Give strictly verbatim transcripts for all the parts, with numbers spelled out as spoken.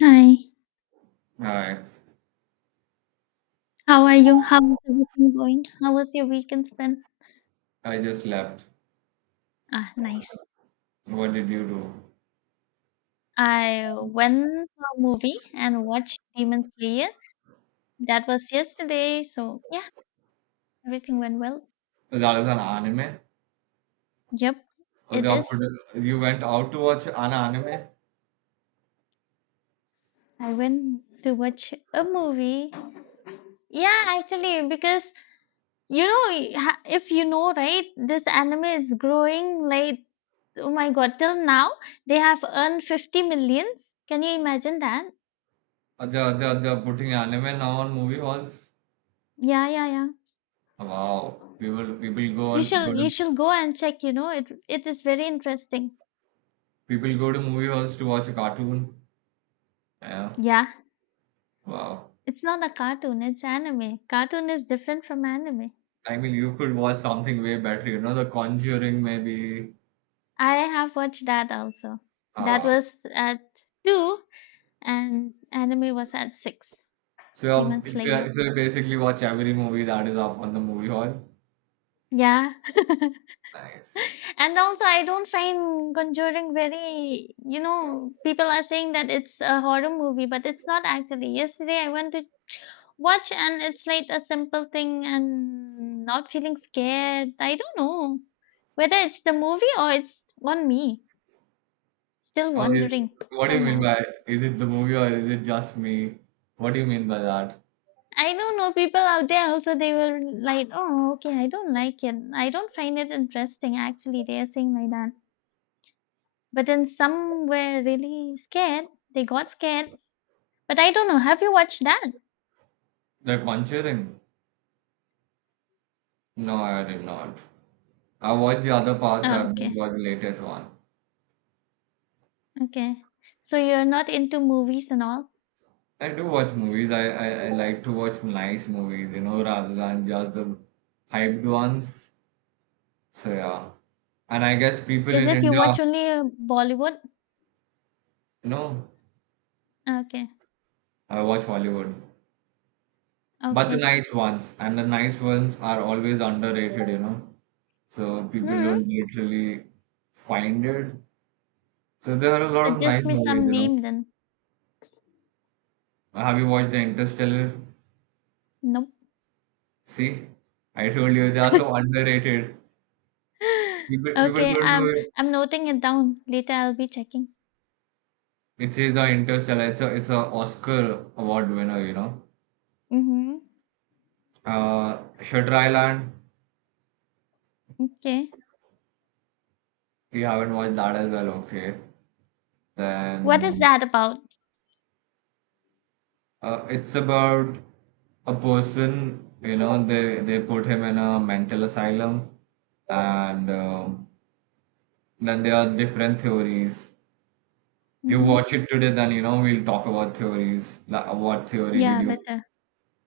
Hi, Hi, how are you? How is everything going? How was your weekend spent? I just slept. Ah, nice. What did you I went for a movie and watched Demon Slayer. That was yesterday, so yeah, everything went well. do? That is an anime. Yep, Or They it are is. put, you went out to watch an anime. I went to watch a movie. Yeah, actually, because you know, i- ha- if you know, right, this anime is growing like, oh my god, till now they have earned fifty millions. Can you imagine that? Or They are, they are, they are putting anime now on movie halls. Yeah, yeah, yeah. Wow, people people go You on go shall you to shall go and check, you know, it it is very interesting. people go to movie halls to watch a cartoon. Yeah, Yeah, wow. it's not a cartoon, it's anime. Cartoon is different from anime. I mean, you could watch something way better. You know, The Conjuring maybe. I have watched that also. That Uh, was at two and anime was at six. so, Demon you're- so, you're- Slayer. so you basically watch every movie that is up on the movie hall. Yeah. Nice. And also I don't find Conjuring very, you know, people are saying that it's a horror movie, but it's not actually. Yesterday I went to watch and it's like a simple thing and not feeling scared. I don't know whether it's the movie or it's on me. Still Oh, is, wondering what do till you mean now. by is it the movie or is it just me? What do you mean by that? I don't know, no, people out there also they were like, oh okay, I don't like it. I don't find it interesting. Actually, they are saying like that. But then some were really scared. They got scared. But I don't know. Have you watched that? The Conjuring? No, I did not. I watched the other parts, Oh, I've okay, not watched the latest one. okay. So you're not into movies and all. I do watch movies. I, I, I like to watch nice movies, you know, rather than just the hyped ones. So yeah. And I guess people Is in it you India, watch only uh, Bollywood? you know, Ah, okay. I watch Hollywood. But the Okay. nice ones. And the nice ones are always underrated, you know. So people Hmm. don't literally find it. So there are a lot of nice Suggest me movies, some you know. name then. Have you watched the Interstellar? Nope. See, I told you they are so underrated. People people Okay, don't know I'm it. I'm noting it down. Later I'll be checking. It is the Interstellar. It's a it's a Oscar award winner, you know. Mm-hmm. Uh, Shutter Island. Okay. You haven't watched that as well, okay? What is Then that about? uh, it's about a person, you know. They they put him in a mental asylum, and um, then there are different theories. You Mm-hmm. watch it today, then you know we'll talk about theories. Like, what theory did Yeah, you? better.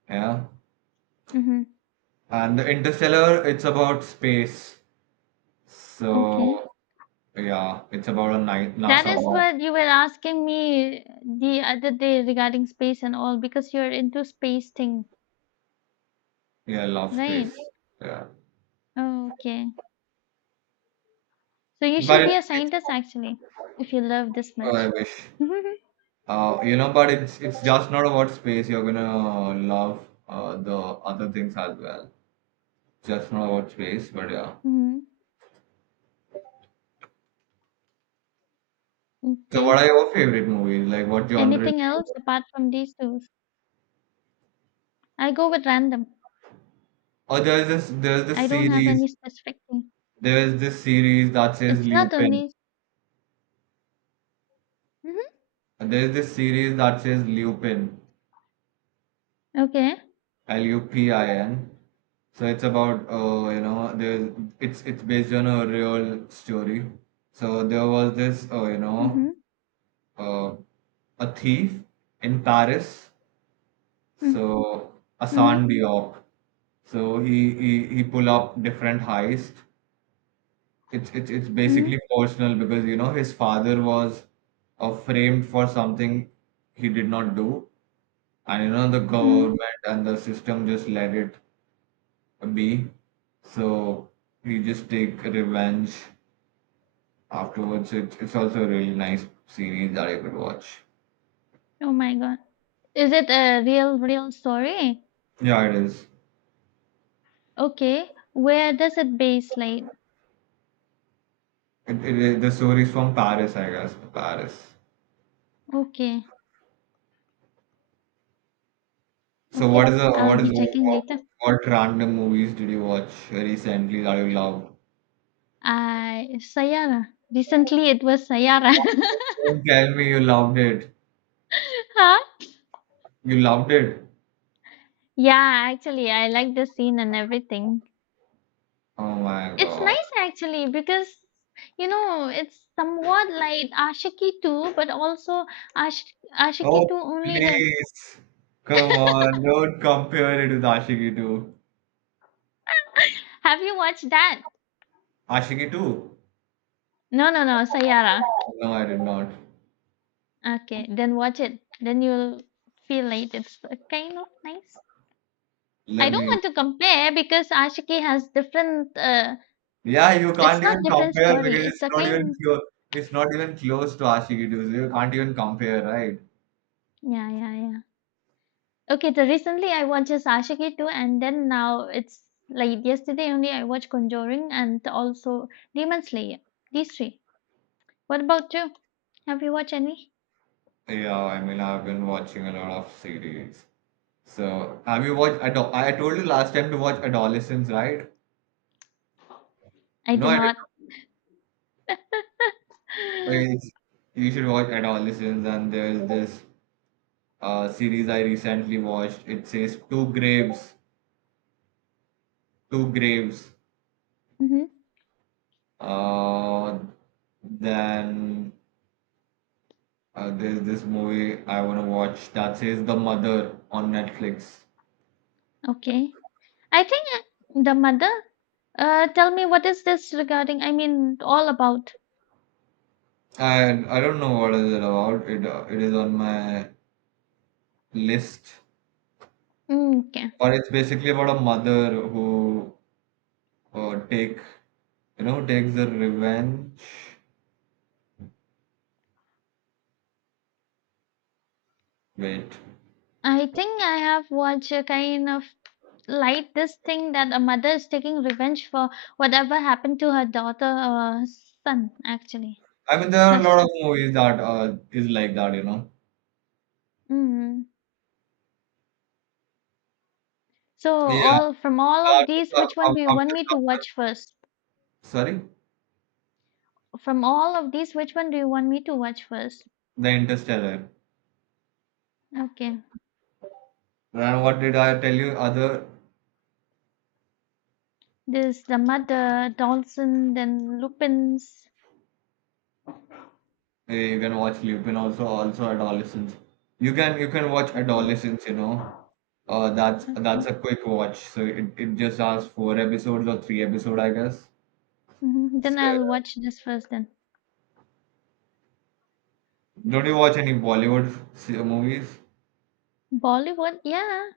Yeah, Mm-hmm. and the Interstellar, it's about space. Okay. So yeah, it's about a night That NASA is boy. what you were asking me the other day regarding space and all because you're into space thing, Yeah, I love right? space. Yeah, Okay. So you but should be it's, a it's scientist actually if you love this oh, I much. wish. Uh, you know, but it's it's just not about space. You're gonna love uh, the other things as well. Just not about space, but yeah. Mm-hmm. So, what Okay. are your favorite movies? Like, what genre do Anything you? else apart from these two? I go with random. Oh, there's this there's I this don't have series. any specific thing. There is this series that says It's not Lupin. only hmm, There is this series that says Lupin, okay. L U P I N. So it's about uh, you know there's it's it's based on a real story. So there was this uh, you know Mm-hmm. uh, a thief in Paris. Mm-hmm. So Hassan Diop. So he he he pull up different heists. It's it's it's basically Mm-hmm. personal because you know his father was uh, framed for something he did not do, and you know the Mm-hmm. government and the system just let it be. So he just take revenge afterwards. It, it's also a really nice series that you could watch. Oh my god. Is it a real real story? Yeah, it is. Okay. Where does it base like? It, it, it- the story is from Paris, I guess. Paris. Okay. So Okay. Yeah. what is the I'll what be is the, checking what, later. what random movies did you watch recently that you loved? I Sayara. Recently it was Sayara. Don't tell me you loved it. Huh? You loved it? Yeah, actually I like the scene and everything. Oh my It's God. nice actually because you know it's somewhat like Ashiki two, but also Ash- Ashiki two Oh, only the. please. Come on. Don't compare it with Ashiki two. Have you watched that? Ashiki two? No, no, no, Sayara. No, I did not. Okay, then watch it. Then you'll feel like it's uh, kind of nice. I Let don't me. want to compare because Ashiki has different uh, Yeah, you it's can't not even different compare story. because It's it's a not even kind. close. It's not even close to Ashiki two. So you can't even compare, right? Yeah, yeah, yeah. Okay, so recently I watched just Ashiki too, and then now it's like yesterday only I watched Conjuring and also Demon Slayer. These three. What about you? Have you watched any? Yeah, I mean, I've been watching a lot of series. So, have you watched Ado- I told you last time to watch Adolescence, right? I No, did I did. not. Like, you should watch Adolescence, and there's this uh, series I recently watched. It says Two Graves, Two Graves. Hmm. Uh, then uh, there's this movie I want to watch that says The Mother on Netflix. Okay. I think uh, the mother. Uh, tell me what is this regarding? I mean, all about. And I don't know what is it about. It uh, it is on my list, Mm, okay. but it's basically about a mother who uh, take you know takes the revenge. Wait. I think I have watched a kind of like this thing that a mother is taking revenge for whatever happened to her daughter or son, actually, I mean, there her are a lot of son. movies that uh, is like that, you know. Hmm. So Yeah, all from all of after, these, after which one do you want after me to someone, watch first? sorry, From all of these, which one do you want me to watch first? The Interstellar. Okay. And what did I tell you? Other, This the mother, Dawson, then Lupin's. eh, you can watch Lupin also, also Adolescence. You can you can watch Okay. Adolescence, you know. Uh, that's Okay. That's a quick watch. So it, it just has four episodes or three episode, I guess. Hmm. Then So, I'll watch this first then. don't you watch any Bollywood se- movies? Bollywood, yeah,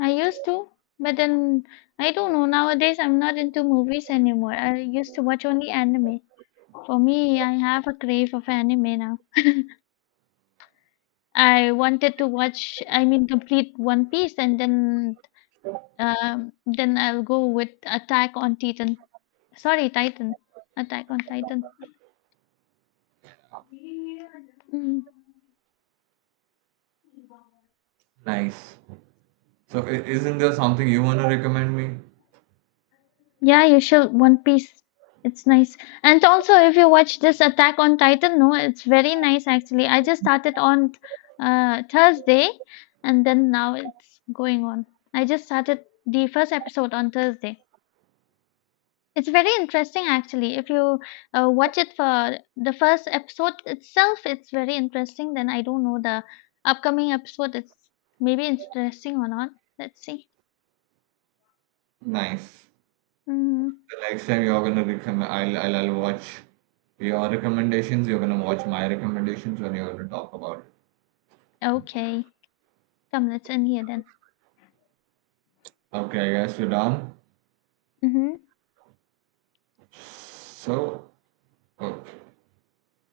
I used to, but then I don't know. Nowadays, I'm not into movies anymore. I used to watch only anime. For me, I have a crave of anime now. I wanted to watch, I mean, complete One Piece, and then Um, then I'll go with Attack on Titan. Sorry, Titan. Attack on Titan. Mm. Nice. So i- isn't there something you want to recommend me? Yeah, you should. One Piece. It's nice. And also, if you watch this Attack on Titan, no, it's very nice actually. I just started on uh, Thursday, and then now it's going on. I just started the first episode on Thursday. It's very interesting actually. If you uh, watch it for the first episode itself, it's very interesting. Then I don't know the upcoming episode. It's maybe interesting or not. Let's see. Nice. Hmm. The next time you're gonna recommend, I'll, I'll I'll watch your recommendations. You're gonna watch my recommendations when you're gonna talk about it. Okay, come. Let's end here then. Okay, I guess we're done. Hmm. So, okay.